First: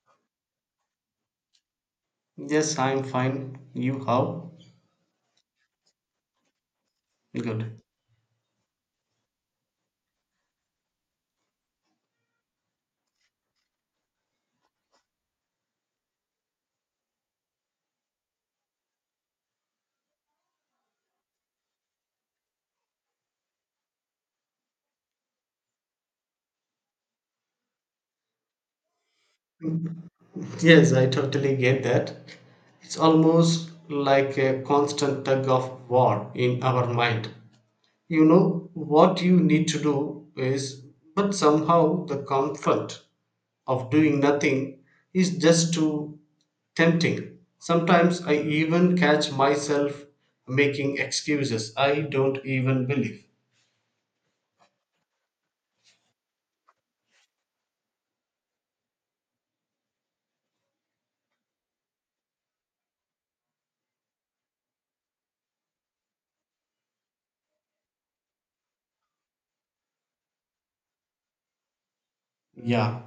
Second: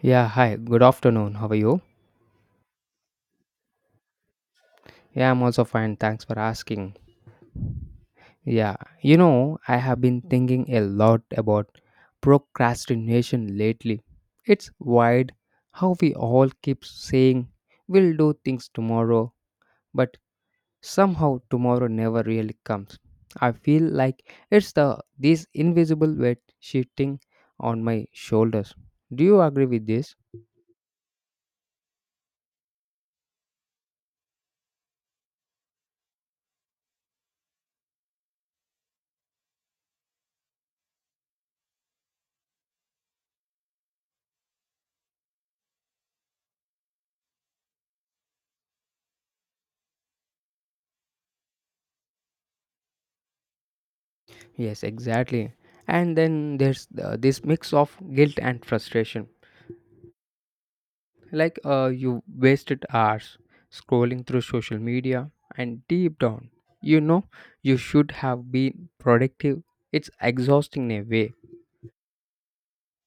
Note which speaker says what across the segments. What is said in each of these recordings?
Speaker 1: Yeah, hi. Good afternoon. How are you?
Speaker 2: Yes, I'm fine. You how?
Speaker 1: Yeah, I'm also fine. Thanks for asking.
Speaker 2: Good.
Speaker 1: I have been thinking a lot about procrastination lately. It's wild how we all keep saying we'll do things tomorrow, but somehow tomorrow never really comes. I feel like it's the this invisible weight shifting on my shoulders. Do you agree with this?
Speaker 2: Yes, I totally get that. It's almost like a constant tug of war in our mind. You know, what you need to do is, but somehow the comfort of doing nothing is just too tempting. Sometimes I even catch myself making excuses I don't even believe.
Speaker 1: Yes, exactly. And then there's this mix of guilt and frustration. Like you wasted hours scrolling through social media, and deep down, you know you should have been productive. It's exhausting in a way.
Speaker 2: Yeah.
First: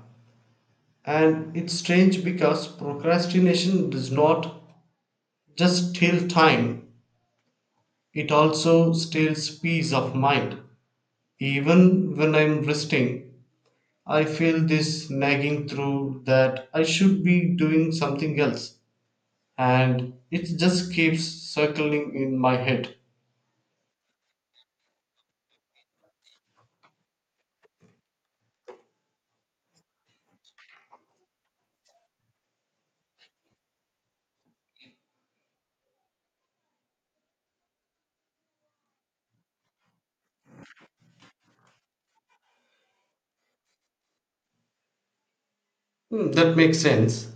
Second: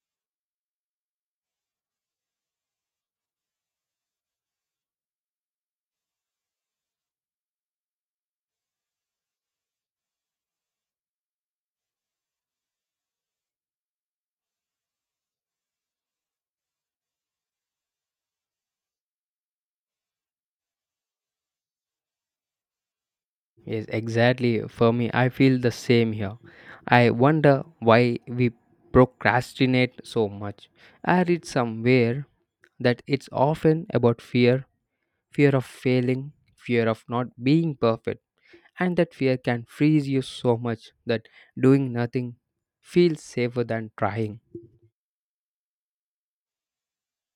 Speaker 2: And it's strange because procrastination does not just steal time, it also steals peace of mind. Even when I'm resting, I feel this nagging through that I should be doing something else, and it just keeps circling in my head.
Speaker 1: Yes, exactly. For me, I feel the same here. I wonder why we procrastinate so much. I read somewhere that it's often about fear of failing, fear of not being perfect. And that fear can freeze you so much that doing nothing feels safer than trying.
Speaker 2: That makes sense.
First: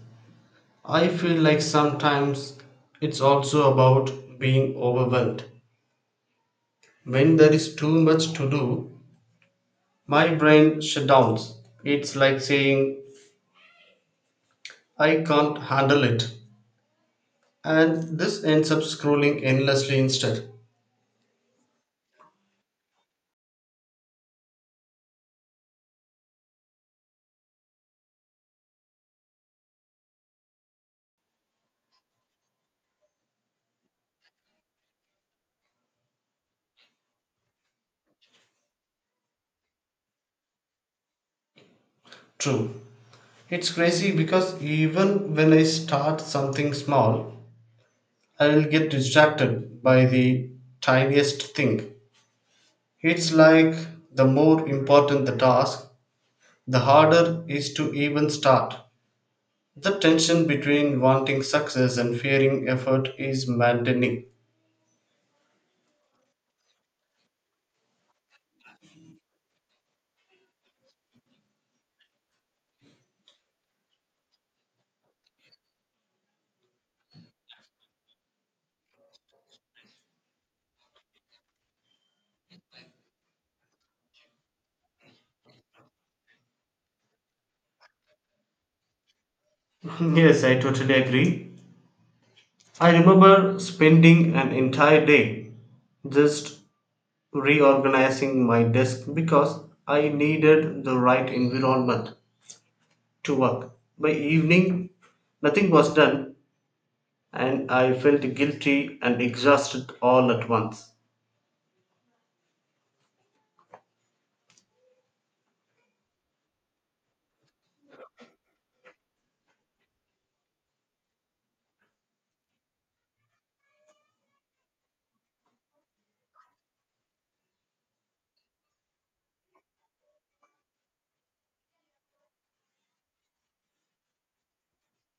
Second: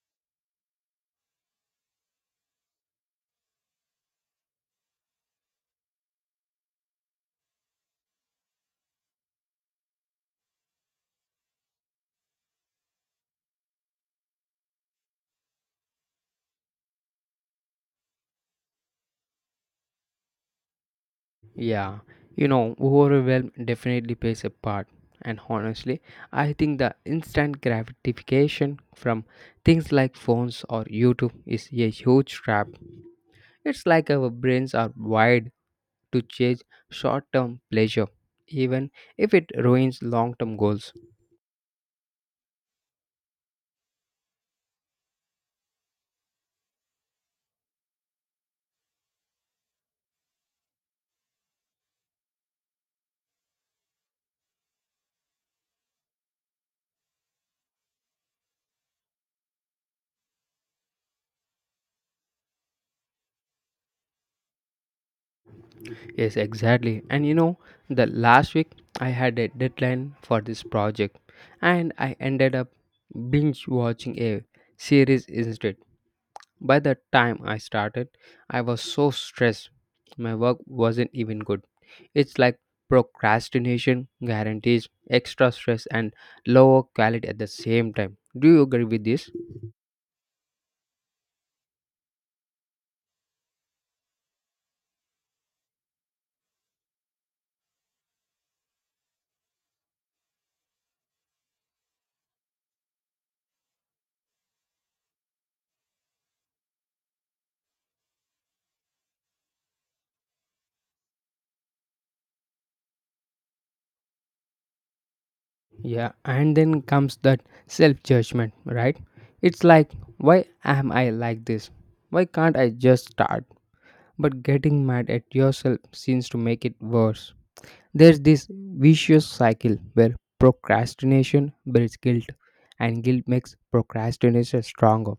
Speaker 2: I feel like sometimes it's also about being overwhelmed. When there is too much to do, my brain shutdowns. It's like saying, I can't handle it. And this ends up scrolling endlessly instead.
Speaker 1: Yeah, overwhelm definitely plays a part. And honestly, I think the instant gratification from things like phones or YouTube is a huge trap. It's like our brains are wired to chase short term pleasure, even if it ruins long term goals.
Speaker 2: True. It's crazy because even when I start something small, I'll get distracted by the tiniest thing. It's like the more important the task, the harder is to even start. The tension between wanting success and fearing effort is maddening.
Speaker 1: Yes, exactly. The last week I had a deadline for this project and I ended up binge watching a series instead. By the time I started, I was so stressed. My work wasn't even good. It's like procrastination guarantees extra stress and lower quality at the same time. Do you agree with this?
Speaker 2: Yes, I totally agree. I remember spending an entire day just reorganizing my desk because I needed the right environment to work. By evening, nothing was done, and I felt guilty and exhausted all at once.
Speaker 1: Yeah, and then comes that self judgment, right? It's like, why am I like this? Why can't I just start? But getting mad at yourself seems to make it worse. There's this vicious cycle where procrastination builds guilt, and guilt makes procrastination stronger.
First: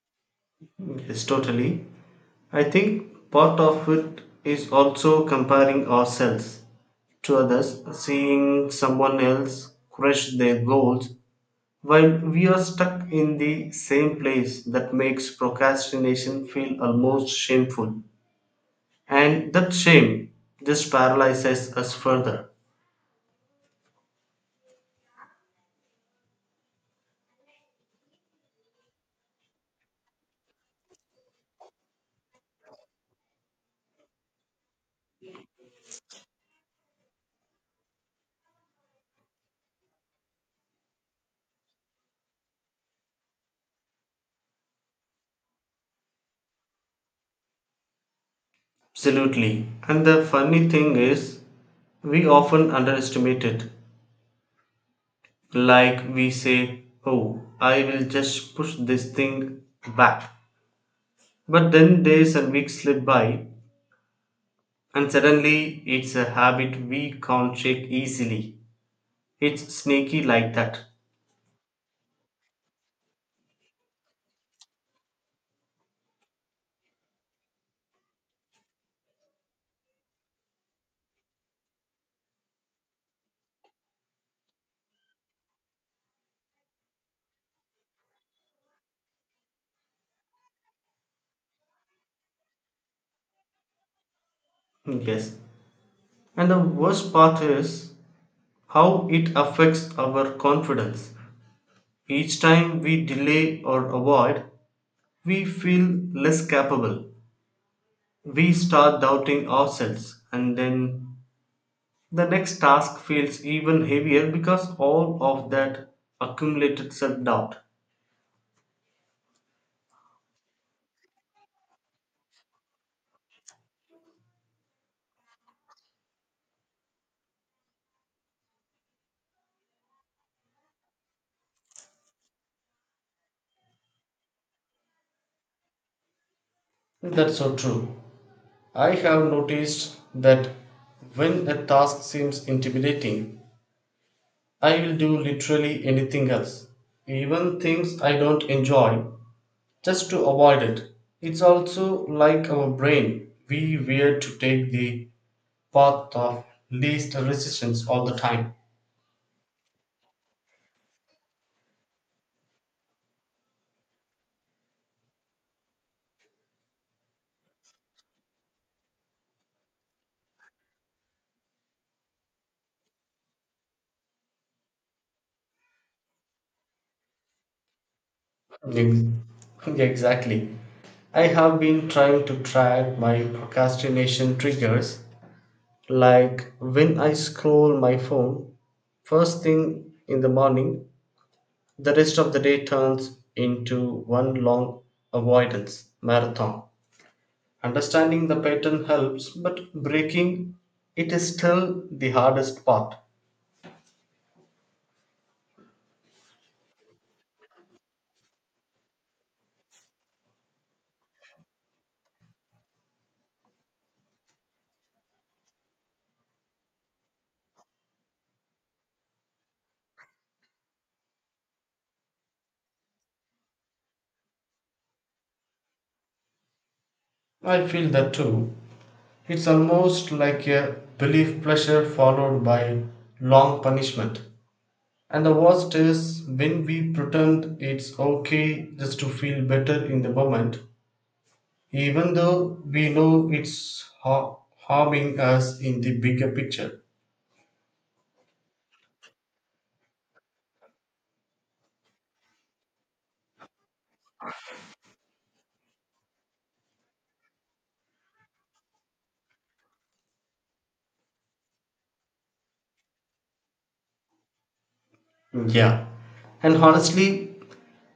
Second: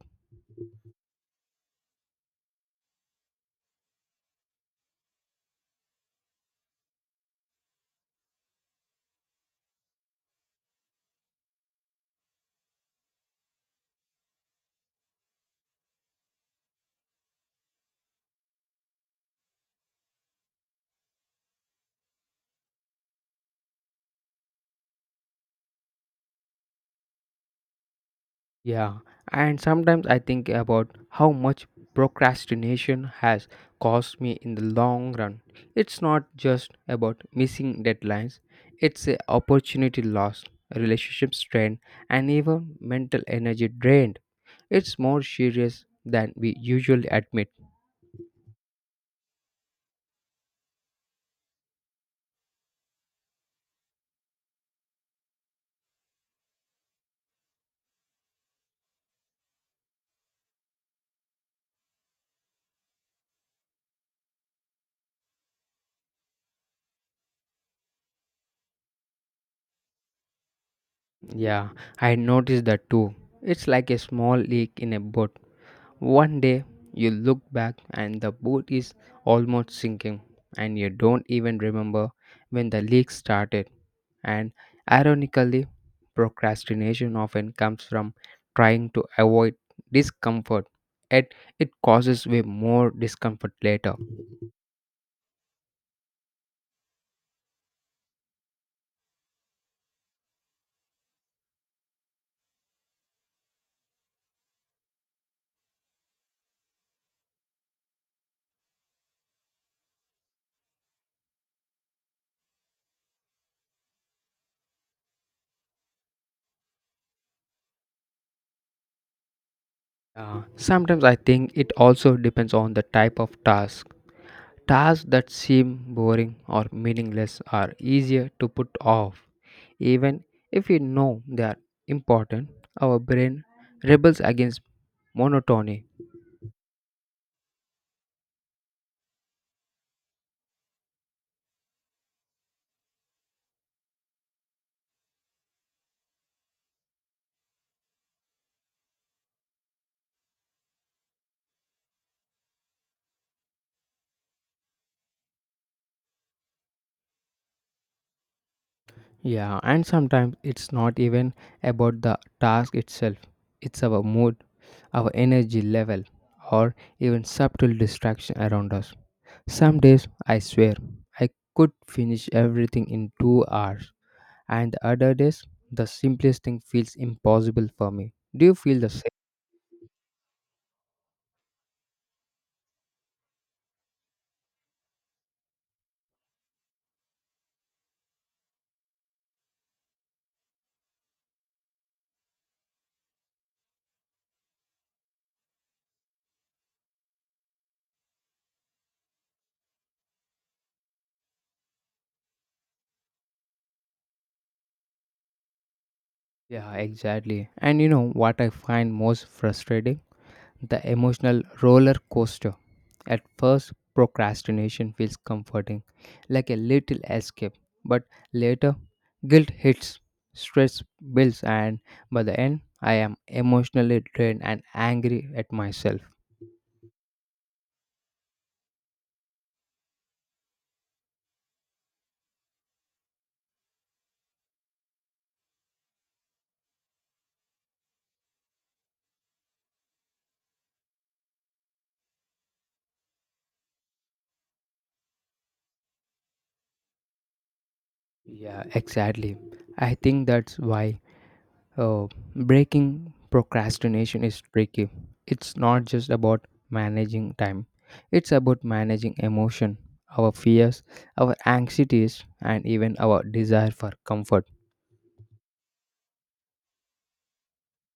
Speaker 2: Yes, totally. I think part of it is also comparing ourselves to others, seeing someone else crush their goals while we are stuck in the same place that makes procrastination feel almost shameful. And that shame just paralyzes us further.
Speaker 1: Yeah, and sometimes I think about how much procrastination has cost me in the long run. It's not just about missing deadlines, it's a opportunity lost, relationship strained, and even mental energy drained. It's more serious than we usually admit.
Speaker 2: Absolutely. And the funny thing is, we often underestimate it. Like we say, oh, I will just push this thing back. But then days and weeks slip by, and suddenly it's a habit we can't shake easily. It's sneaky like that.
Speaker 1: Yeah, I noticed that too. It's like a small leak in a boat. One day you look back and the boat is almost sinking, and you don't even remember when the leak started. And ironically, procrastination often comes from trying to avoid discomfort, yet it causes way more discomfort later.
Speaker 2: Yes, and the worst part is how it affects our confidence. Each time we delay or avoid, we feel less capable. We start doubting ourselves, and then the next task feels even heavier because all of that accumulated self doubt.
Speaker 1: Sometimes I think it also depends on the type of task. Tasks that seem boring or meaningless are easier to put off. Even if we know they are important, our brain rebels against monotony.
Speaker 2: That's so true. I have noticed that when a task seems intimidating, I will do literally anything else, even things I don't enjoy, just to avoid it. It's also like our brain, we were to take the path of least resistance all the time.
Speaker 1: Yeah, and sometimes it's not even about the task itself, it's our mood, our energy level, or even subtle distraction around us. Some days, I swear, I could finish everything in 2 hours, and the other days, the simplest thing feels impossible for me. Do you feel the
Speaker 2: Ex-
Speaker 1: same?
Speaker 2: Exactly. I have been trying to track my procrastination triggers, like when I scroll my phone first thing in the morning, the rest of the day turns into one long avoidance marathon. Understanding the pattern helps, but breaking it is still the hardest part.
Speaker 1: Yeah, exactly. And you know what I find most frustrating? The emotional roller coaster. At first, procrastination feels comforting, like a little escape, but later, guilt hits, stress builds, and by the end, I am emotionally drained and angry at myself.
Speaker 2: I feel that too. It's almost like a belief pleasure followed by long punishment. And the worst is when we pretend it's okay just to feel better in the moment, even though we know harming us in the bigger picture.
Speaker 1: Yeah, exactly. I think that's why Oh, breaking procrastination is tricky. It's not just about managing time, it's about managing emotion, our fears, our anxieties, and even our desire for comfort.
Speaker 2: Yeah. And honestly,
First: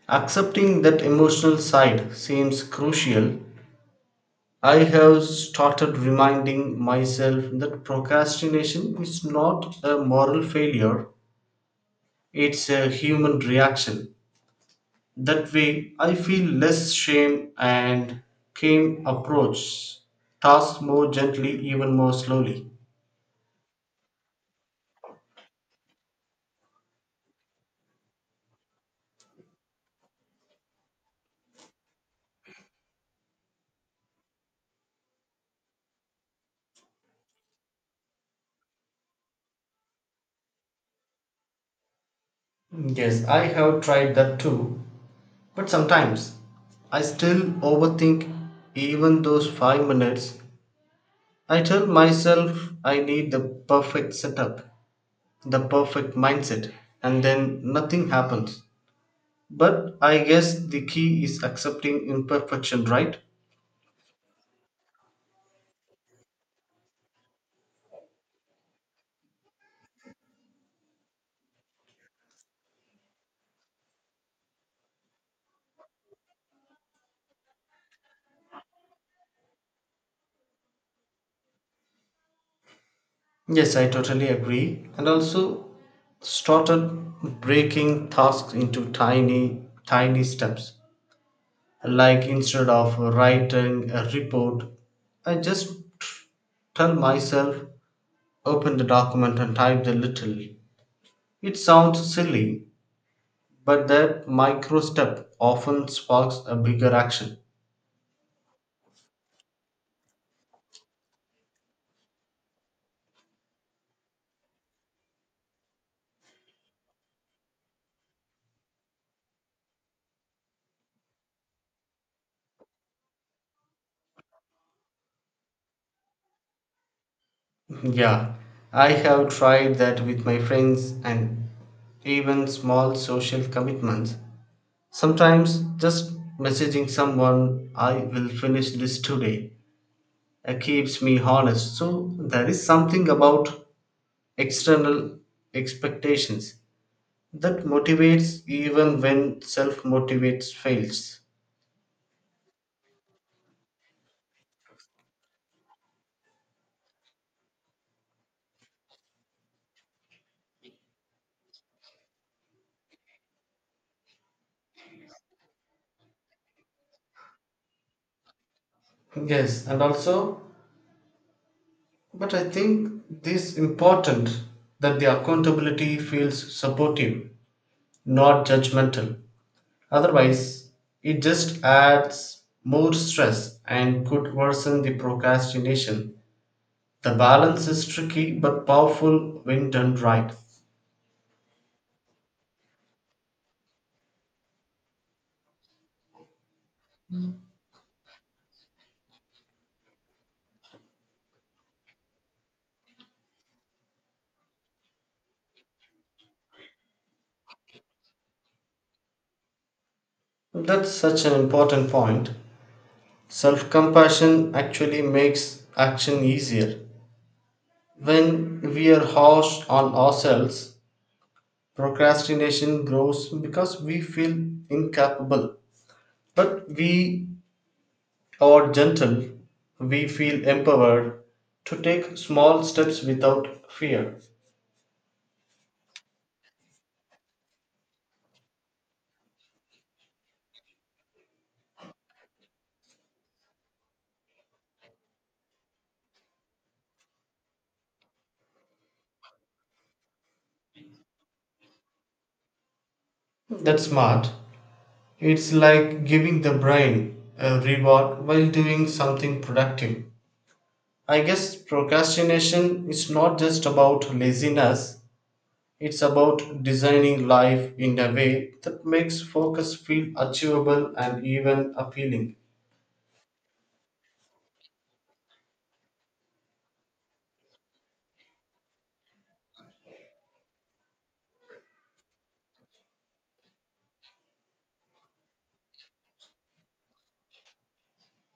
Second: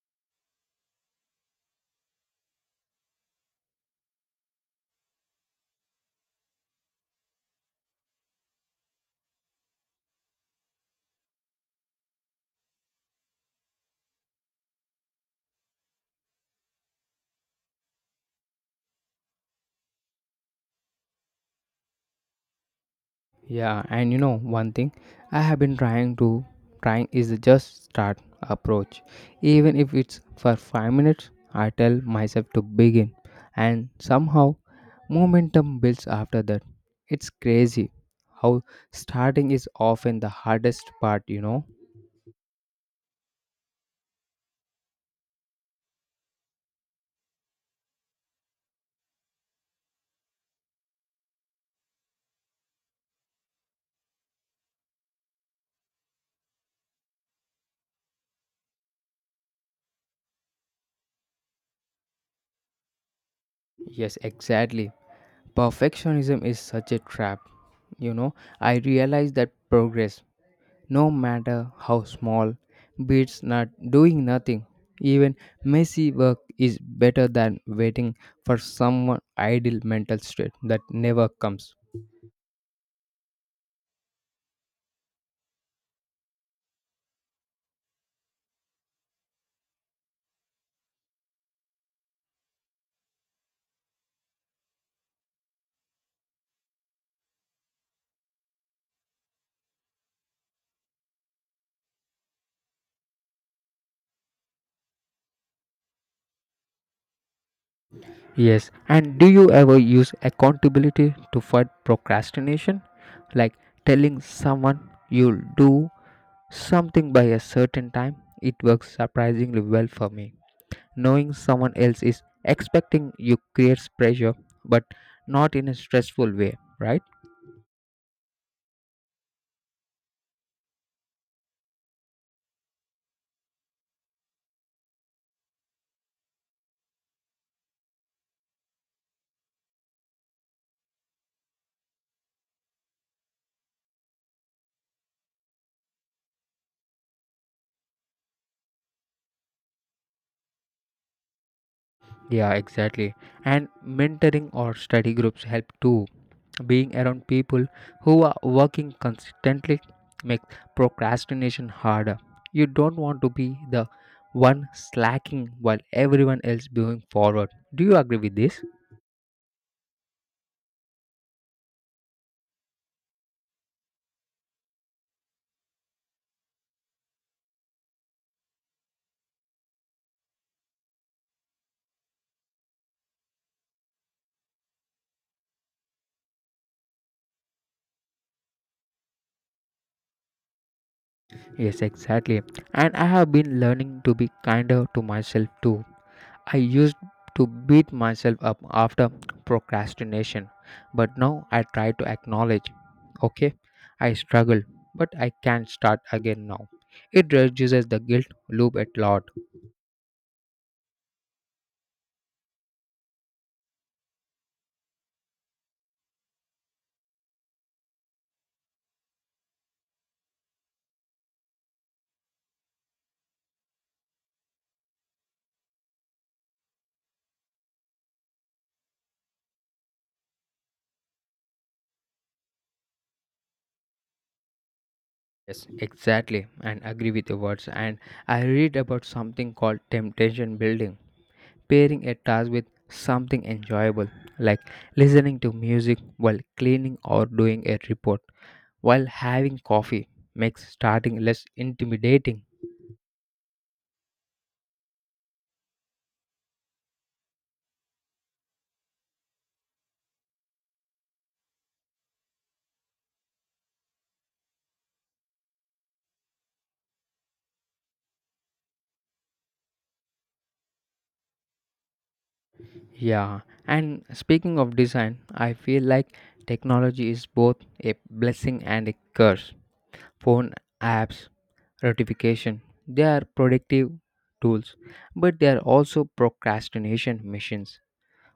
Speaker 2: accepting that emotional side seems crucial. I have started reminding myself that procrastination is not a moral failure, it's a human reaction. That way, I feel less shame and can approach tasks more gently, even more slowly.
Speaker 1: Yeah, and you know one thing I have been trying is the just start approach. Even if it's for 5 minutes, I tell myself to begin and somehow momentum builds after that. It's crazy how starting is often the hardest part, you know.
Speaker 2: Yes, I have tried that too, but sometimes I still overthink even those 5 minutes. I tell myself I need the perfect setup, the perfect mindset, and then nothing happens. But I guess the key is accepting imperfection, right?
Speaker 1: Yes, exactly. Perfectionism is such a trap. You know, I realize that progress no matter how small, beats not doing nothing. Even messy work is better than waiting for someone ideal mental state that never comes.
Speaker 2: Yes, I totally agree. And also started breaking tasks into tiny, tiny steps. Like instead of writing a report, I just tell myself, open the document and type a little. It sounds silly, but that micro step often sparks a bigger action.
Speaker 1: Yes, and do you ever use accountability to fight procrastination? Like telling someone you'll do something by a certain time, it works surprisingly well for me. Knowing someone else is expecting you creates pressure, but not in a stressful way, right?
Speaker 2: Yeah, I have tried that with my friends and even small social commitments. Sometimes just messaging someone, I will finish this today, keeps me honest. So there is something about external expectations that motivates even when self motivates fails.
Speaker 1: Yeah, exactly. And mentoring or study groups help too. Being around people who are working consistently makes procrastination harder. You don't want to be the one slacking while everyone else moving forward. Do you agree with this?
Speaker 2: Yes, and also, but I think this important that the accountability feels supportive, not judgmental. Otherwise, it just adds more stress and could worsen the procrastination. The balance is tricky but powerful when done right.
Speaker 1: Yes, exactly. And I have been learning to be kinder to myself too. I used to beat myself up after procrastination, but now I try to acknowledge, okay, I struggle, but I can start again now. It reduces the guilt loop a lot.
Speaker 2: That's such an important point. Self compassion actually makes action easier. When we are harsh on ourselves, procrastination grows because we feel incapable. But we or gentle, we feel empowered to take small steps without fear.
Speaker 1: Yes, exactly, and agree with your words. And I read about something called temptation building, pairing a task with something enjoyable, like listening to music while cleaning or doing a report, while having coffee makes starting less intimidating.
Speaker 2: That's smart. It's like giving the brain a reward while doing something productive. I guess procrastination is not just about laziness, it's about designing life in a way that makes focus feel achievable and even appealing.
Speaker 1: Yeah, and speaking of design, I feel like technology is both a blessing and a curse. Phone apps, notification, they are productive tools, but they are also procrastination machines.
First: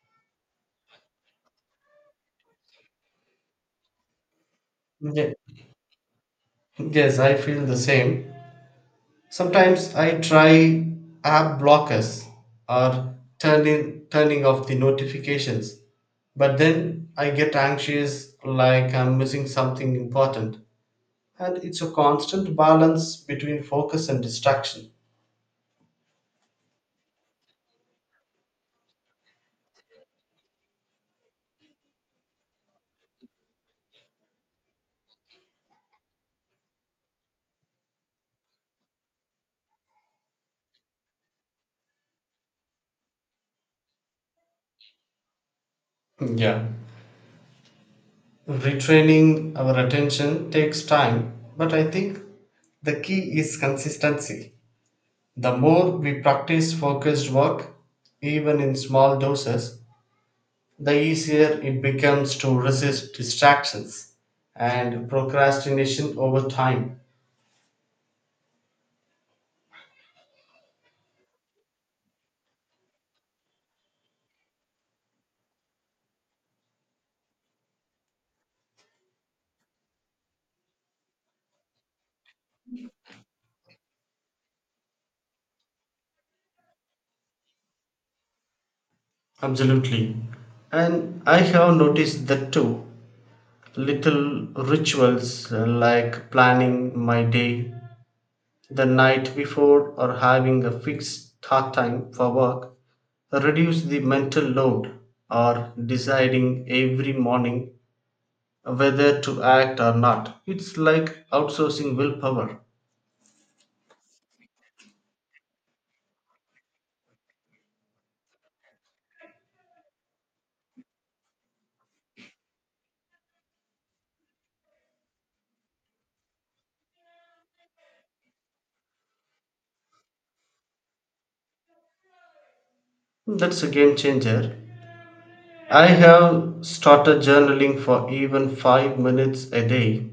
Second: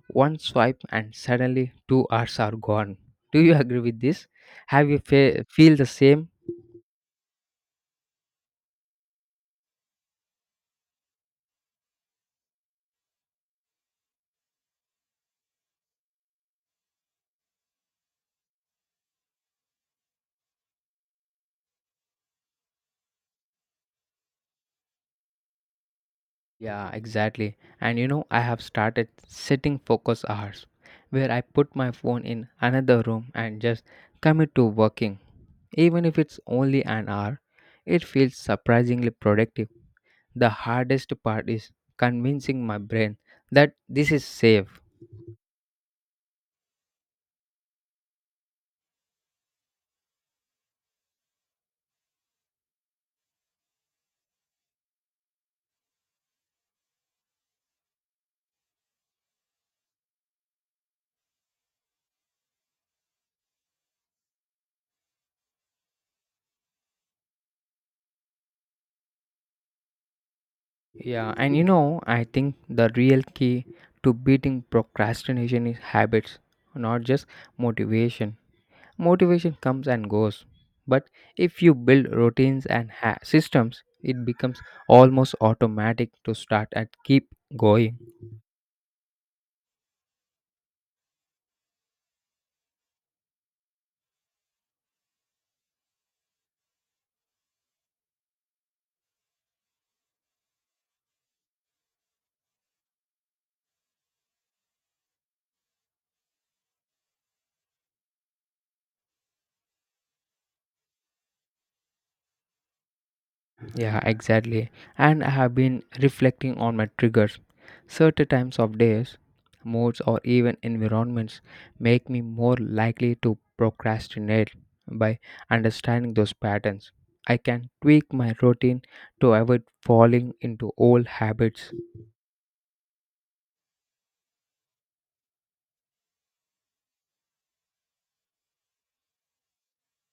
Speaker 1: One swipe and suddenly 2 hours are gone. Do you agree with this? Have you
Speaker 2: Ye-
Speaker 1: feel the same?
Speaker 2: Yes, I feel the same. Sometimes I try app blockers or turning off the notifications, but then I get anxious like I'm missing something important. And it's a constant balance between focus and distraction.
Speaker 1: Yeah, exactly. And you know, I have started sitting focus hours where I put my phone in another room and just commit to working. Even if it's only an hour, it feels surprisingly productive. The hardest part is convincing my brain that this is safe.
Speaker 2: Yeah. Retraining our attention takes time, but I think the key is consistency. The more we practice focused work, even in small doses, the easier it becomes to resist distractions and procrastination over time.
Speaker 1: Yeah, and you know, I think the real key to beating procrastination is habits, not just motivation. Motivation comes and goes, but if you build routines and systems, it becomes almost automatic to start and keep going.
Speaker 2: Absolutely. And I have noticed that too. Little rituals like planning my day the night before or having a fixed start time for work reduce the mental load or deciding every morning whether to act or not. It's like outsourcing willpower.
Speaker 1: Yeah, exactly. And I have been reflecting on my triggers. Certain times of days, moods, or even environments make me more likely to procrastinate. By understanding those patterns, I can tweak my routine to avoid falling into old habits.
Speaker 2: That's a game changer. I have started journaling for even 5 minutes a day.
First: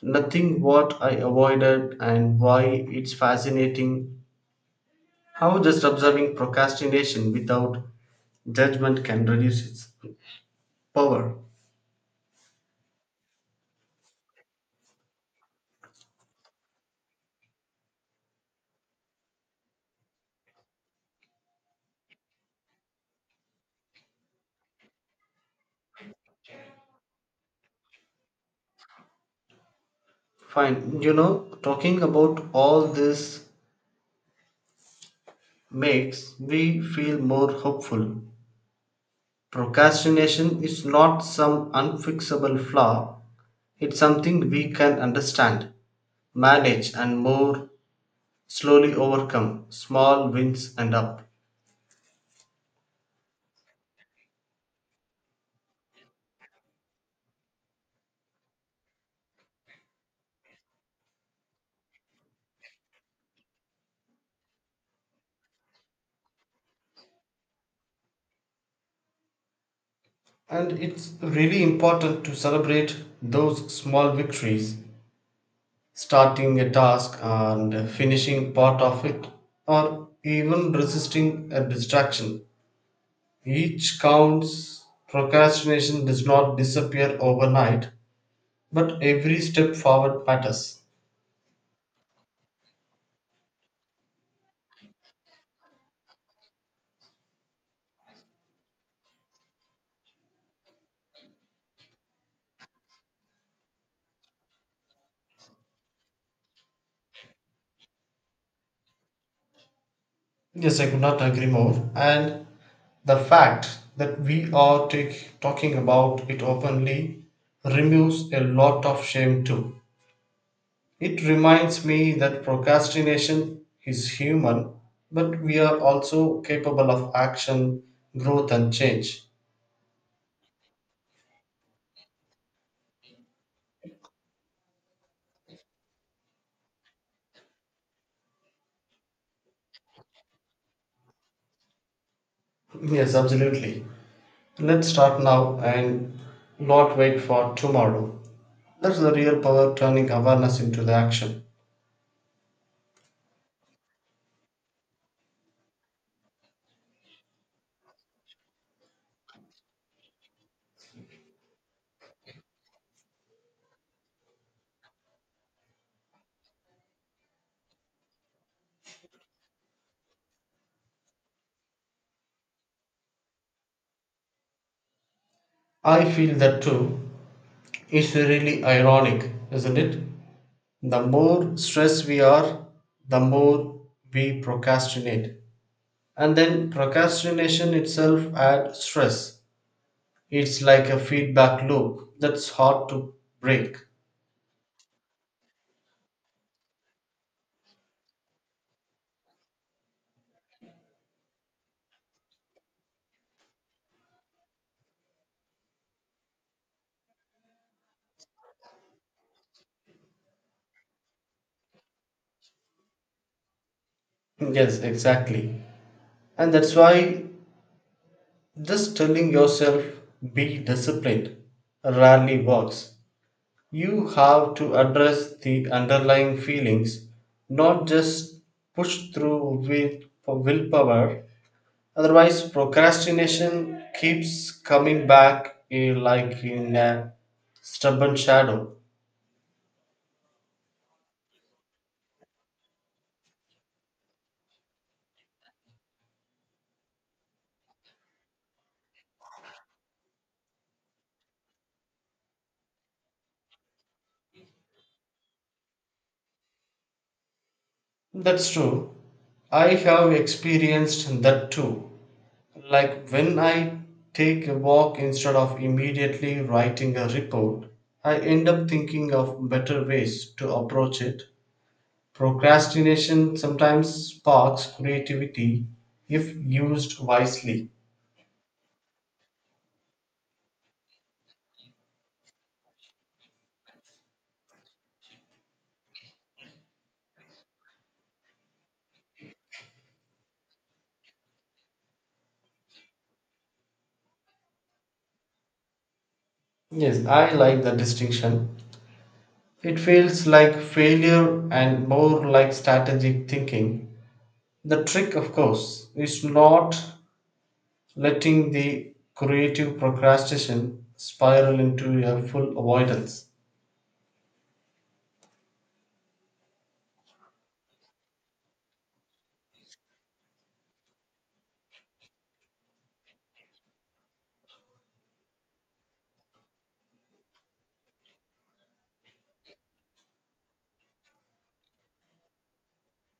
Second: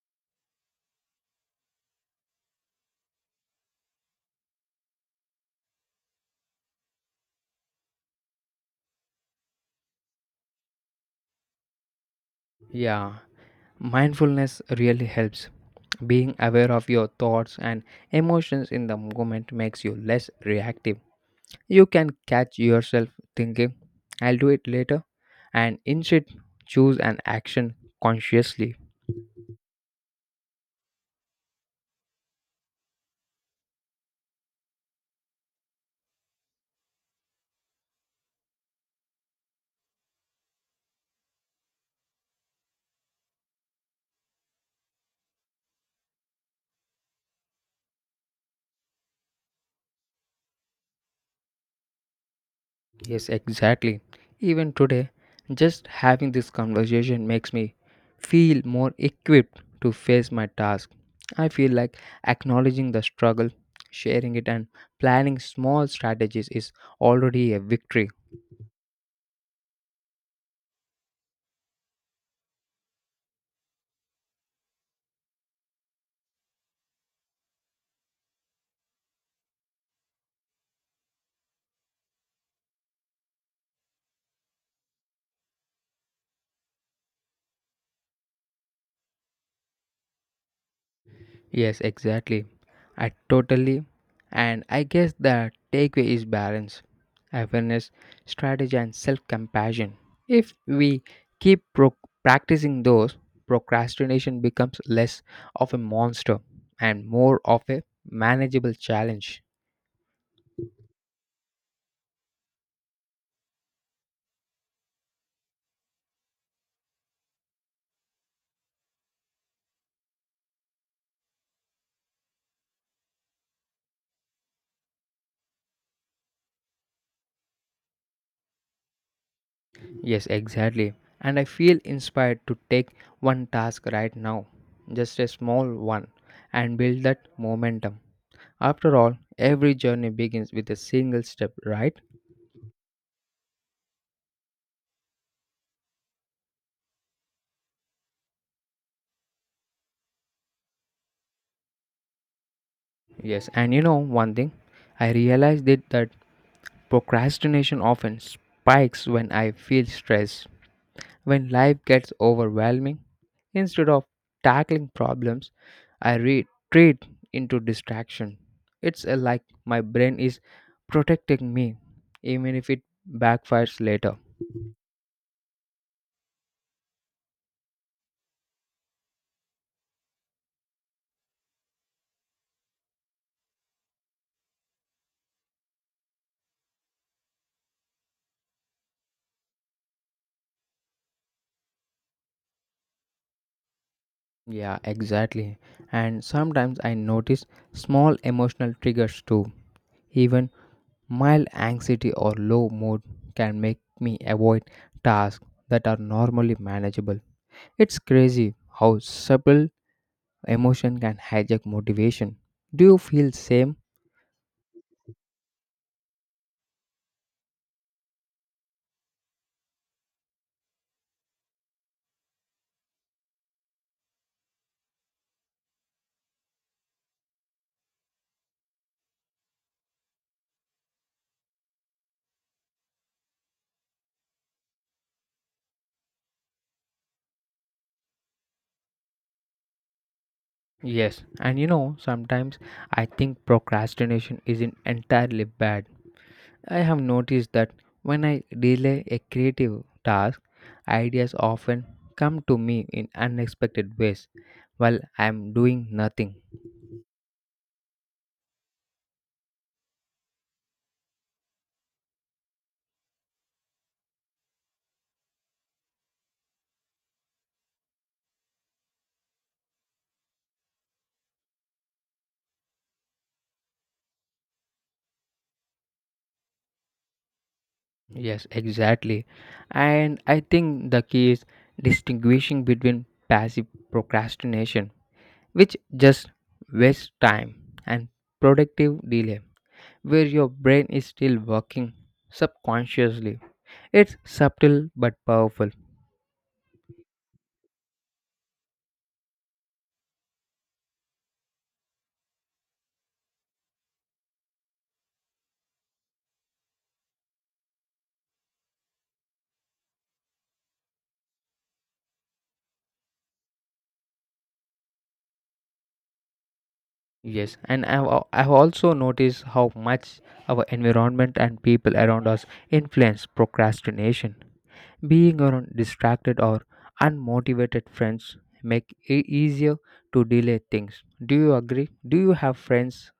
Speaker 2: Nothing what I avoided and why it's fascinating how just observing procrastination without judgment can reduce its power.
Speaker 1: Yeah, mindfulness really helps. Being aware of your thoughts and emotions in the moment makes you less reactive. You can catch yourself thinking, I'll do it later, and instead choose an action consciously.
Speaker 2: Fine, you know, talking about all this makes me feel more hopeful. Procrastination is not some unfixable flaw, it's something we can understand, manage, and more slowly overcome small wins and up.
Speaker 1: Yes, exactly. Even today, just having this conversation makes me feel more equipped to face my task. I feel like acknowledging the struggle, sharing it, and planning small strategies is already a victory.
Speaker 2: And it's really important to celebrate those small victories, starting a task and finishing part of it, or even resisting a distraction. Each counts, procrastination does not disappear overnight, but every step forward matters.
Speaker 1: Yes, exactly. I totally, and I guess the takeaway is balance, awareness, strategy, and self compassion. If we keep practicing those, procrastination becomes less of a monster and more of a manageable challenge.
Speaker 2: Yes, I could not agree more. And the fact that talking about it openly removes a lot of shame too. It reminds me that procrastination is human, but we are also capable of action, growth, and change.
Speaker 1: Yes, exactly. And I feel inspired to take one task right now, just a small one, and build that momentum. After all, every journey begins with a single step, right?
Speaker 2: Yes, absolutely. Let's start now and not wait for tomorrow. That's the real power turning awareness into the action.
Speaker 1: Yes, and you know one thing, I realized that procrastination often spikes when I feel stressed, when life gets overwhelming. Instead of tackling problems, I retreat into distraction. It's like my brain is protecting me, even if it backfires later.
Speaker 2: I feel that too. It's really ironic, isn't it? The more stressed we are, the more we procrastinate. And then procrastination itself adds stress. It's like a feedback loop that's hard to break.
Speaker 1: Yeah, exactly. And sometimes I notice small emotional triggers too, even mild anxiety or low mood can make me avoid tasks that are normally manageable. It's crazy how subtle emotion can hijack motivation. Do you feel same?
Speaker 2: Yes, exactly. And that's why just telling yourself be disciplined rarely works. You have to address the underlying feelings, not just push through with willpower. Otherwise, procrastination keeps coming back like in a stubborn shadow.
Speaker 1: Yes, and you know, sometimes I think procrastination isn't entirely bad. I have noticed that when I delay a creative task, ideas often come to me in unexpected ways while I am doing nothing.
Speaker 2: That's true. I have experienced that too. Like when I take a walk instead of immediately writing a report, I end up thinking of better ways to approach it. Procrastination sometimes sparks creativity if used wisely.
Speaker 1: Yes, exactly. And I think the key is distinguishing between passive procrastination, which just wastes time, and productive delay, where your brain is still working subconsciously. It's subtle but powerful.
Speaker 2: Yes, I like the distinction. It feels like failure and more like strategic thinking. The trick, of course, is not letting the creative procrastination spiral into a full avoidance.
Speaker 1: Yes, and I've also noticed how much our environment and people around us influence procrastination. Being around distracted or unmotivated friends make it easier to delay things. Do you agree? Do you have friends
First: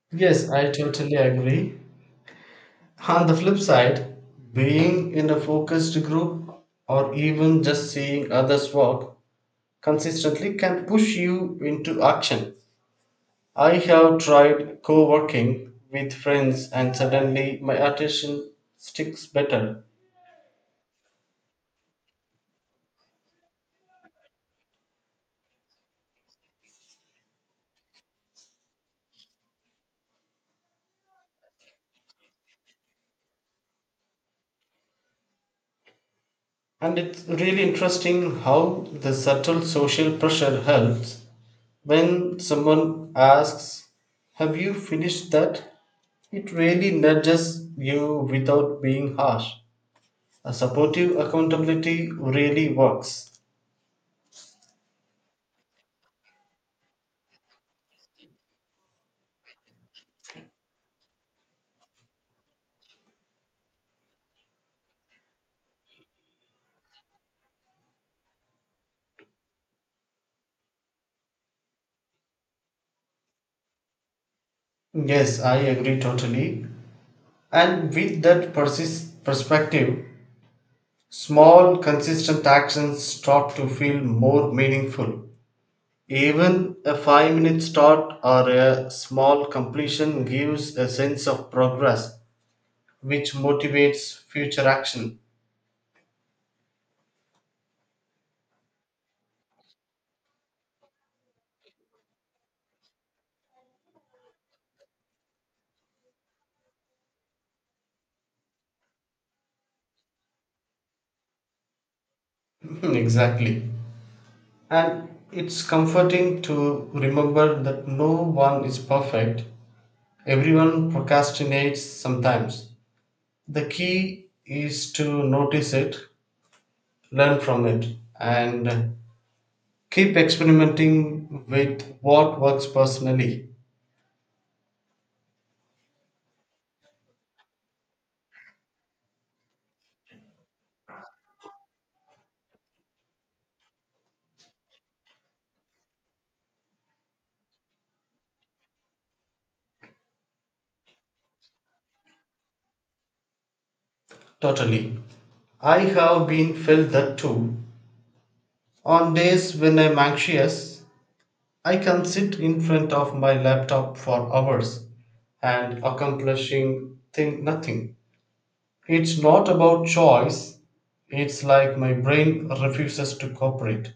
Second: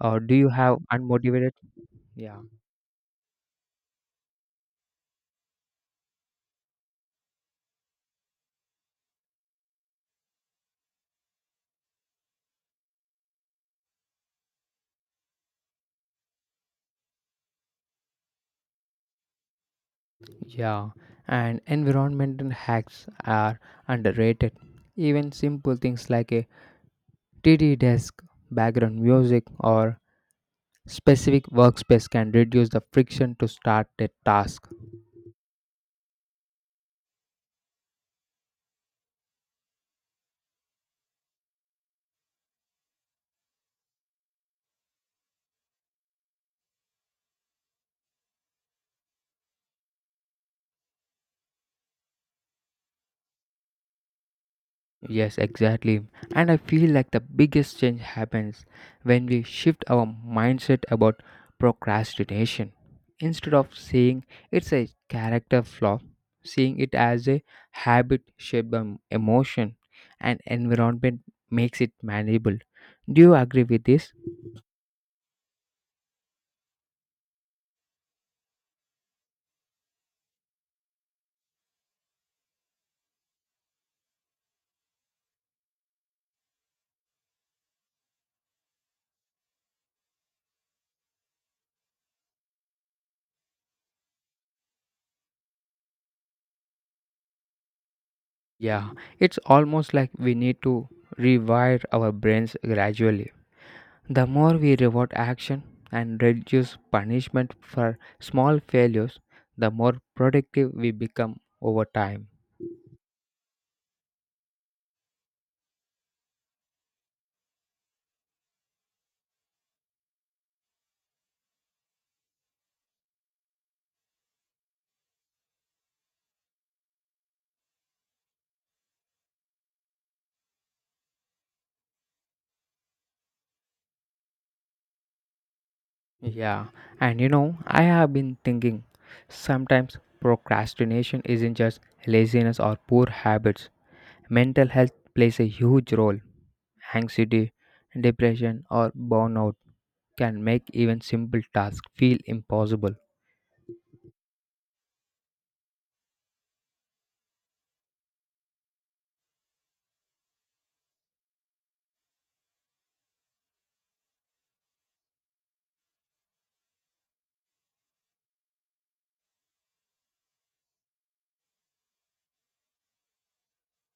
Speaker 1: or do you
Speaker 2: Yes, I
Speaker 1: have
Speaker 2: totally
Speaker 1: unmotivated?
Speaker 2: agree.
Speaker 1: Yeah,
Speaker 2: On the flip side, being in a focused group or even just seeing others work consistently can push you into action. I have tried co working with friends, and suddenly my attention sticks better.
Speaker 1: yeah. And environmental hacks are underrated. Even simple things like a TD desk, background music, or specific workspace can reduce the friction to start a task.
Speaker 2: And it's really interesting how the subtle social pressure helps. When someone asks, have you finished that? It really nudges you without being harsh. A supportive accountability really works.
Speaker 1: Yes, exactly. And I feel like the biggest change happens when we shift our mindset about procrastination. Instead of seeing it's a character flaw, seeing it as a habit shaped by emotion and environment makes it manageable. Do you agree with this?
Speaker 2: Yes, I agree totally. And with that perspective, small, consistent actions start to feel more meaningful. Even a 5 minute start or a small completion gives a sense of progress, which motivates future action.
Speaker 1: Yeah, it's almost like we need to rewire our brains gradually. The more we reward action and reduce punishment for small failures, the more productive we become over time.
Speaker 2: Exactly. And it's comforting to remember that no one is perfect. Everyone procrastinates sometimes. The key is to notice it, learn from it, and keep experimenting with what works personally.
Speaker 1: Yeah, and you know, I have been thinking sometimes procrastination isn't just laziness or poor habits. Mental health plays a huge role. Anxiety, depression, or burnout can make even simple tasks feel impossible.
Speaker 2: Totally. I have been felt that too. On days when I'm anxious, I can sit in front of my laptop for hours and accomplishing thing nothing. It's not about choice, it's like my brain refuses to cooperate.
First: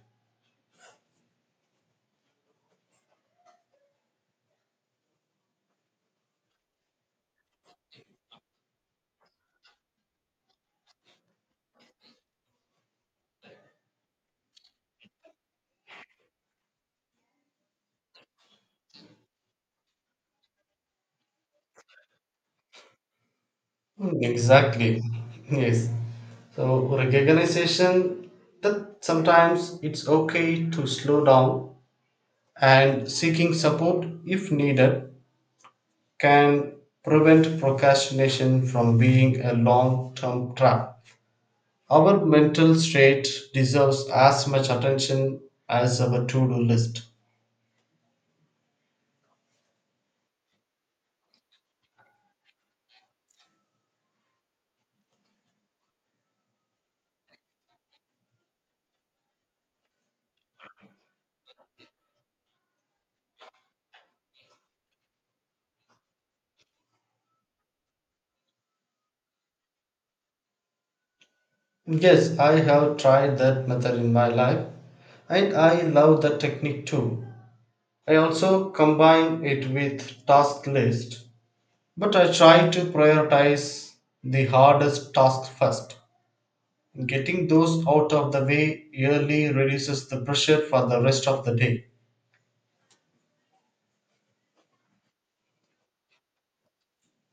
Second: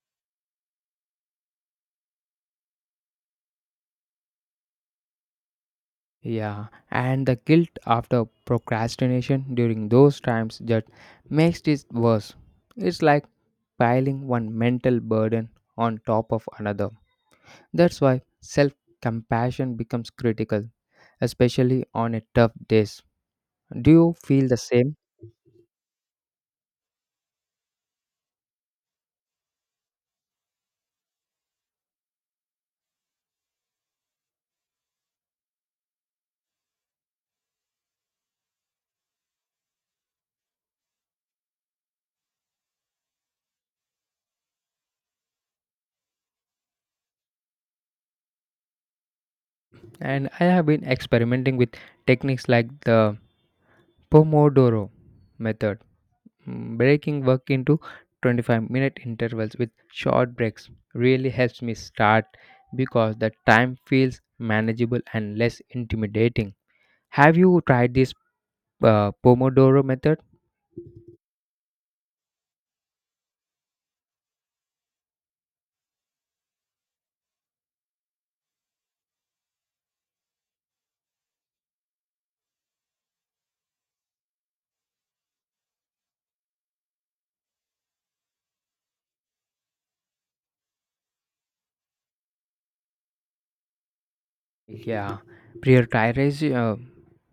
Speaker 1: Yeah, and the guilt after procrastination during those times just makes it worse. It's like piling one mental burden on top of another. That's why self compassion becomes critical, especially on a tough days. Do you feel the same?
Speaker 2: Exactly. Yes, so recognition that sometimes it's okay to slow down and seeking support if needed can prevent procrastination from being a long term trap. Our mental state deserves as much attention as our to do list.
Speaker 1: And I have been experimenting with techniques like the Pomodoro method. Breaking work into 25-minute intervals with short breaks really helps me start because the time feels manageable and less intimidating. Have you tried this Pomodoro method?
Speaker 2: Yes, I have tried that method in my life and I love that technique too. I also combine it with task list, but I try to prioritize the hardest task first. Getting those out of the way early reduces the pressure for the rest of the day.
Speaker 1: Yeah, prioritization, uh,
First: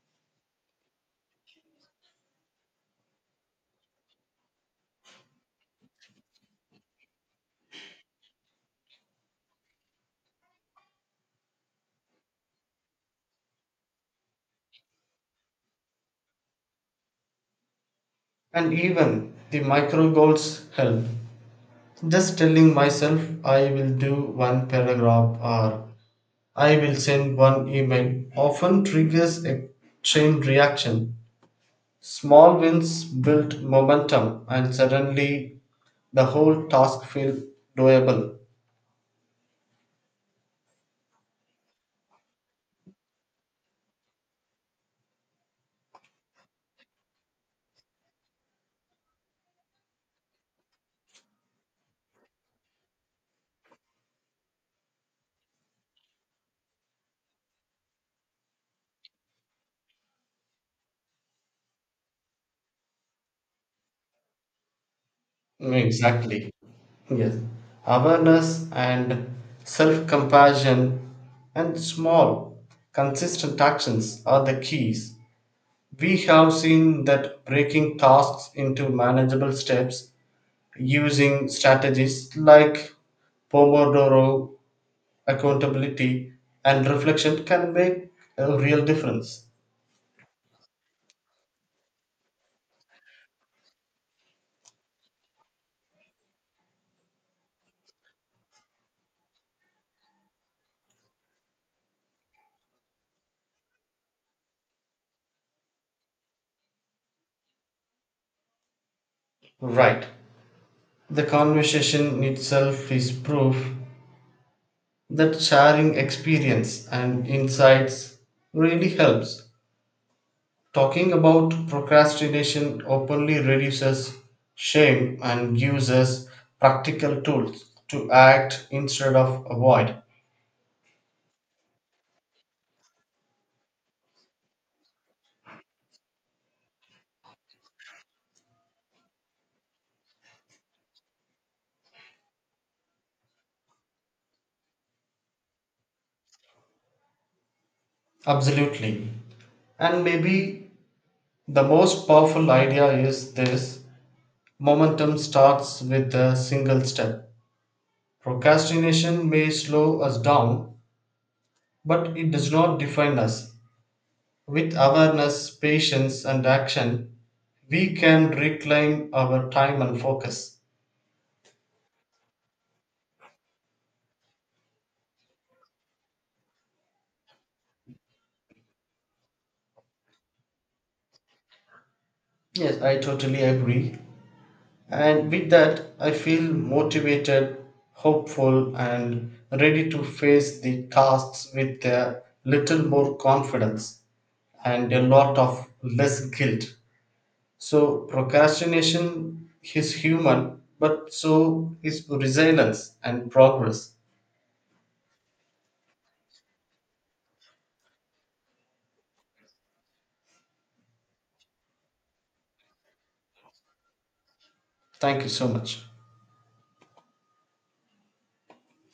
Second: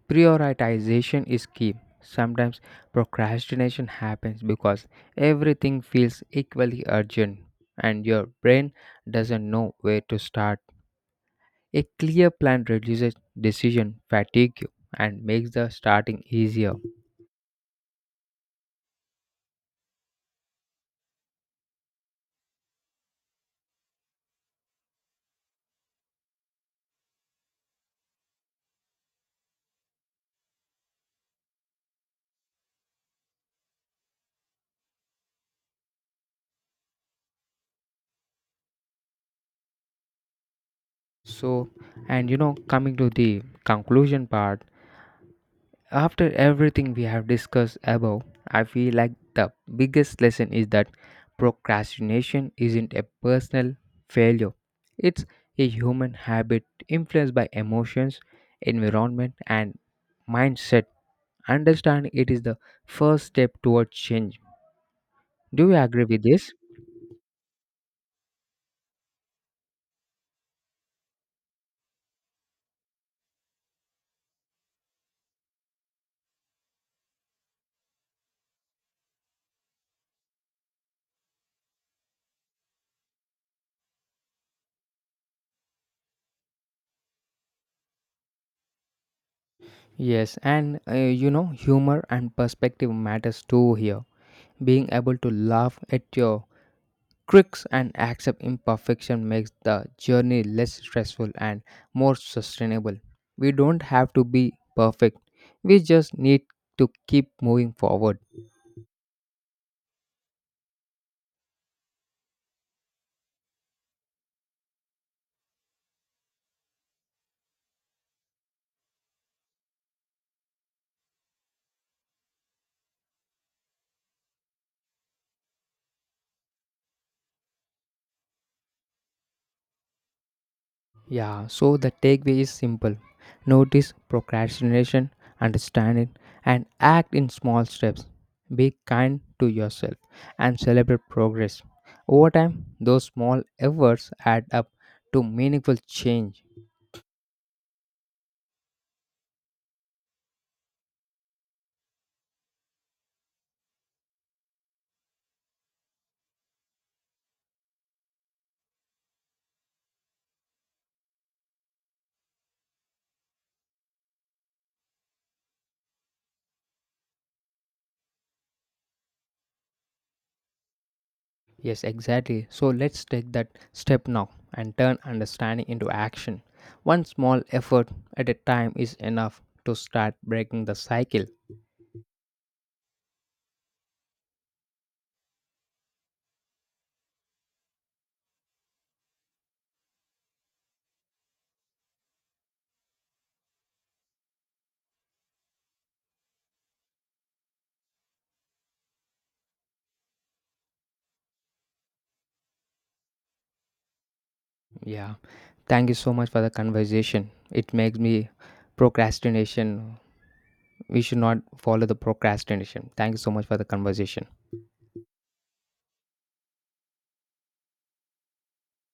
Speaker 1: prioritization is key. Sometimes procrastination happens because everything feels equally urgent and your brain doesn't know where to start. A clear plan reduces decision fatigue and makes the starting easier.
Speaker 2: And even the micro goals help. Just telling myself I will do one paragraph or I will send one email often triggers a chain reaction. Small wins build momentum and suddenly the whole task feels doable.
Speaker 1: So, and you know, coming to the conclusion part, after everything we have discussed above, I feel like the biggest lesson is that procrastination isn't a personal failure. It's a human habit influenced by emotions, environment, and mindset. Understanding it is the first step toward change. Do you agree with
Speaker 2: Exactly.
Speaker 1: this?
Speaker 2: Yes. Awareness and self compassion and small, consistent actions are the keys. We have seen that breaking tasks into manageable steps using strategies like Pomodoro, accountability, and reflection can make a real difference.
Speaker 1: Yes, and humor and perspective matters too here. Being able to laugh at your crooks and accept imperfection makes the journey less stressful and more sustainable. We don't have to be perfect. We just need to keep moving forward.
Speaker 2: Right. The conversation itself is proof that sharing experience and insights really helps. Talking about procrastination openly reduces shame and gives us practical tools to act instead of avoid.
Speaker 1: Yeah, so the takeaway is simple. Notice procrastination, understand it, and act in small steps. Be kind to yourself and celebrate progress. Over time, those small efforts add up to meaningful change.
Speaker 2: Absolutely. And maybe the most powerful idea is this momentum starts with a single step. Procrastination may slow us down, but it does not define us. With awareness, patience, and action, we can reclaim our time and focus.
Speaker 1: Yes, exactly. So let's take that step now and turn understanding into action. One small effort at a time is enough to start breaking the cycle.
Speaker 2: Yes, I totally agree. And with that, I feel motivated, hopeful, and ready to face the tasks with a little more confidence and a lot of less guilt. So, procrastination is human, but so is resilience and progress.
Speaker 1: Yeah. Thank you so much for the conversation. It makes me procrastination. We should not follow the procrastination. Thank you so much for the conversation.
Speaker 2: Thank you so much.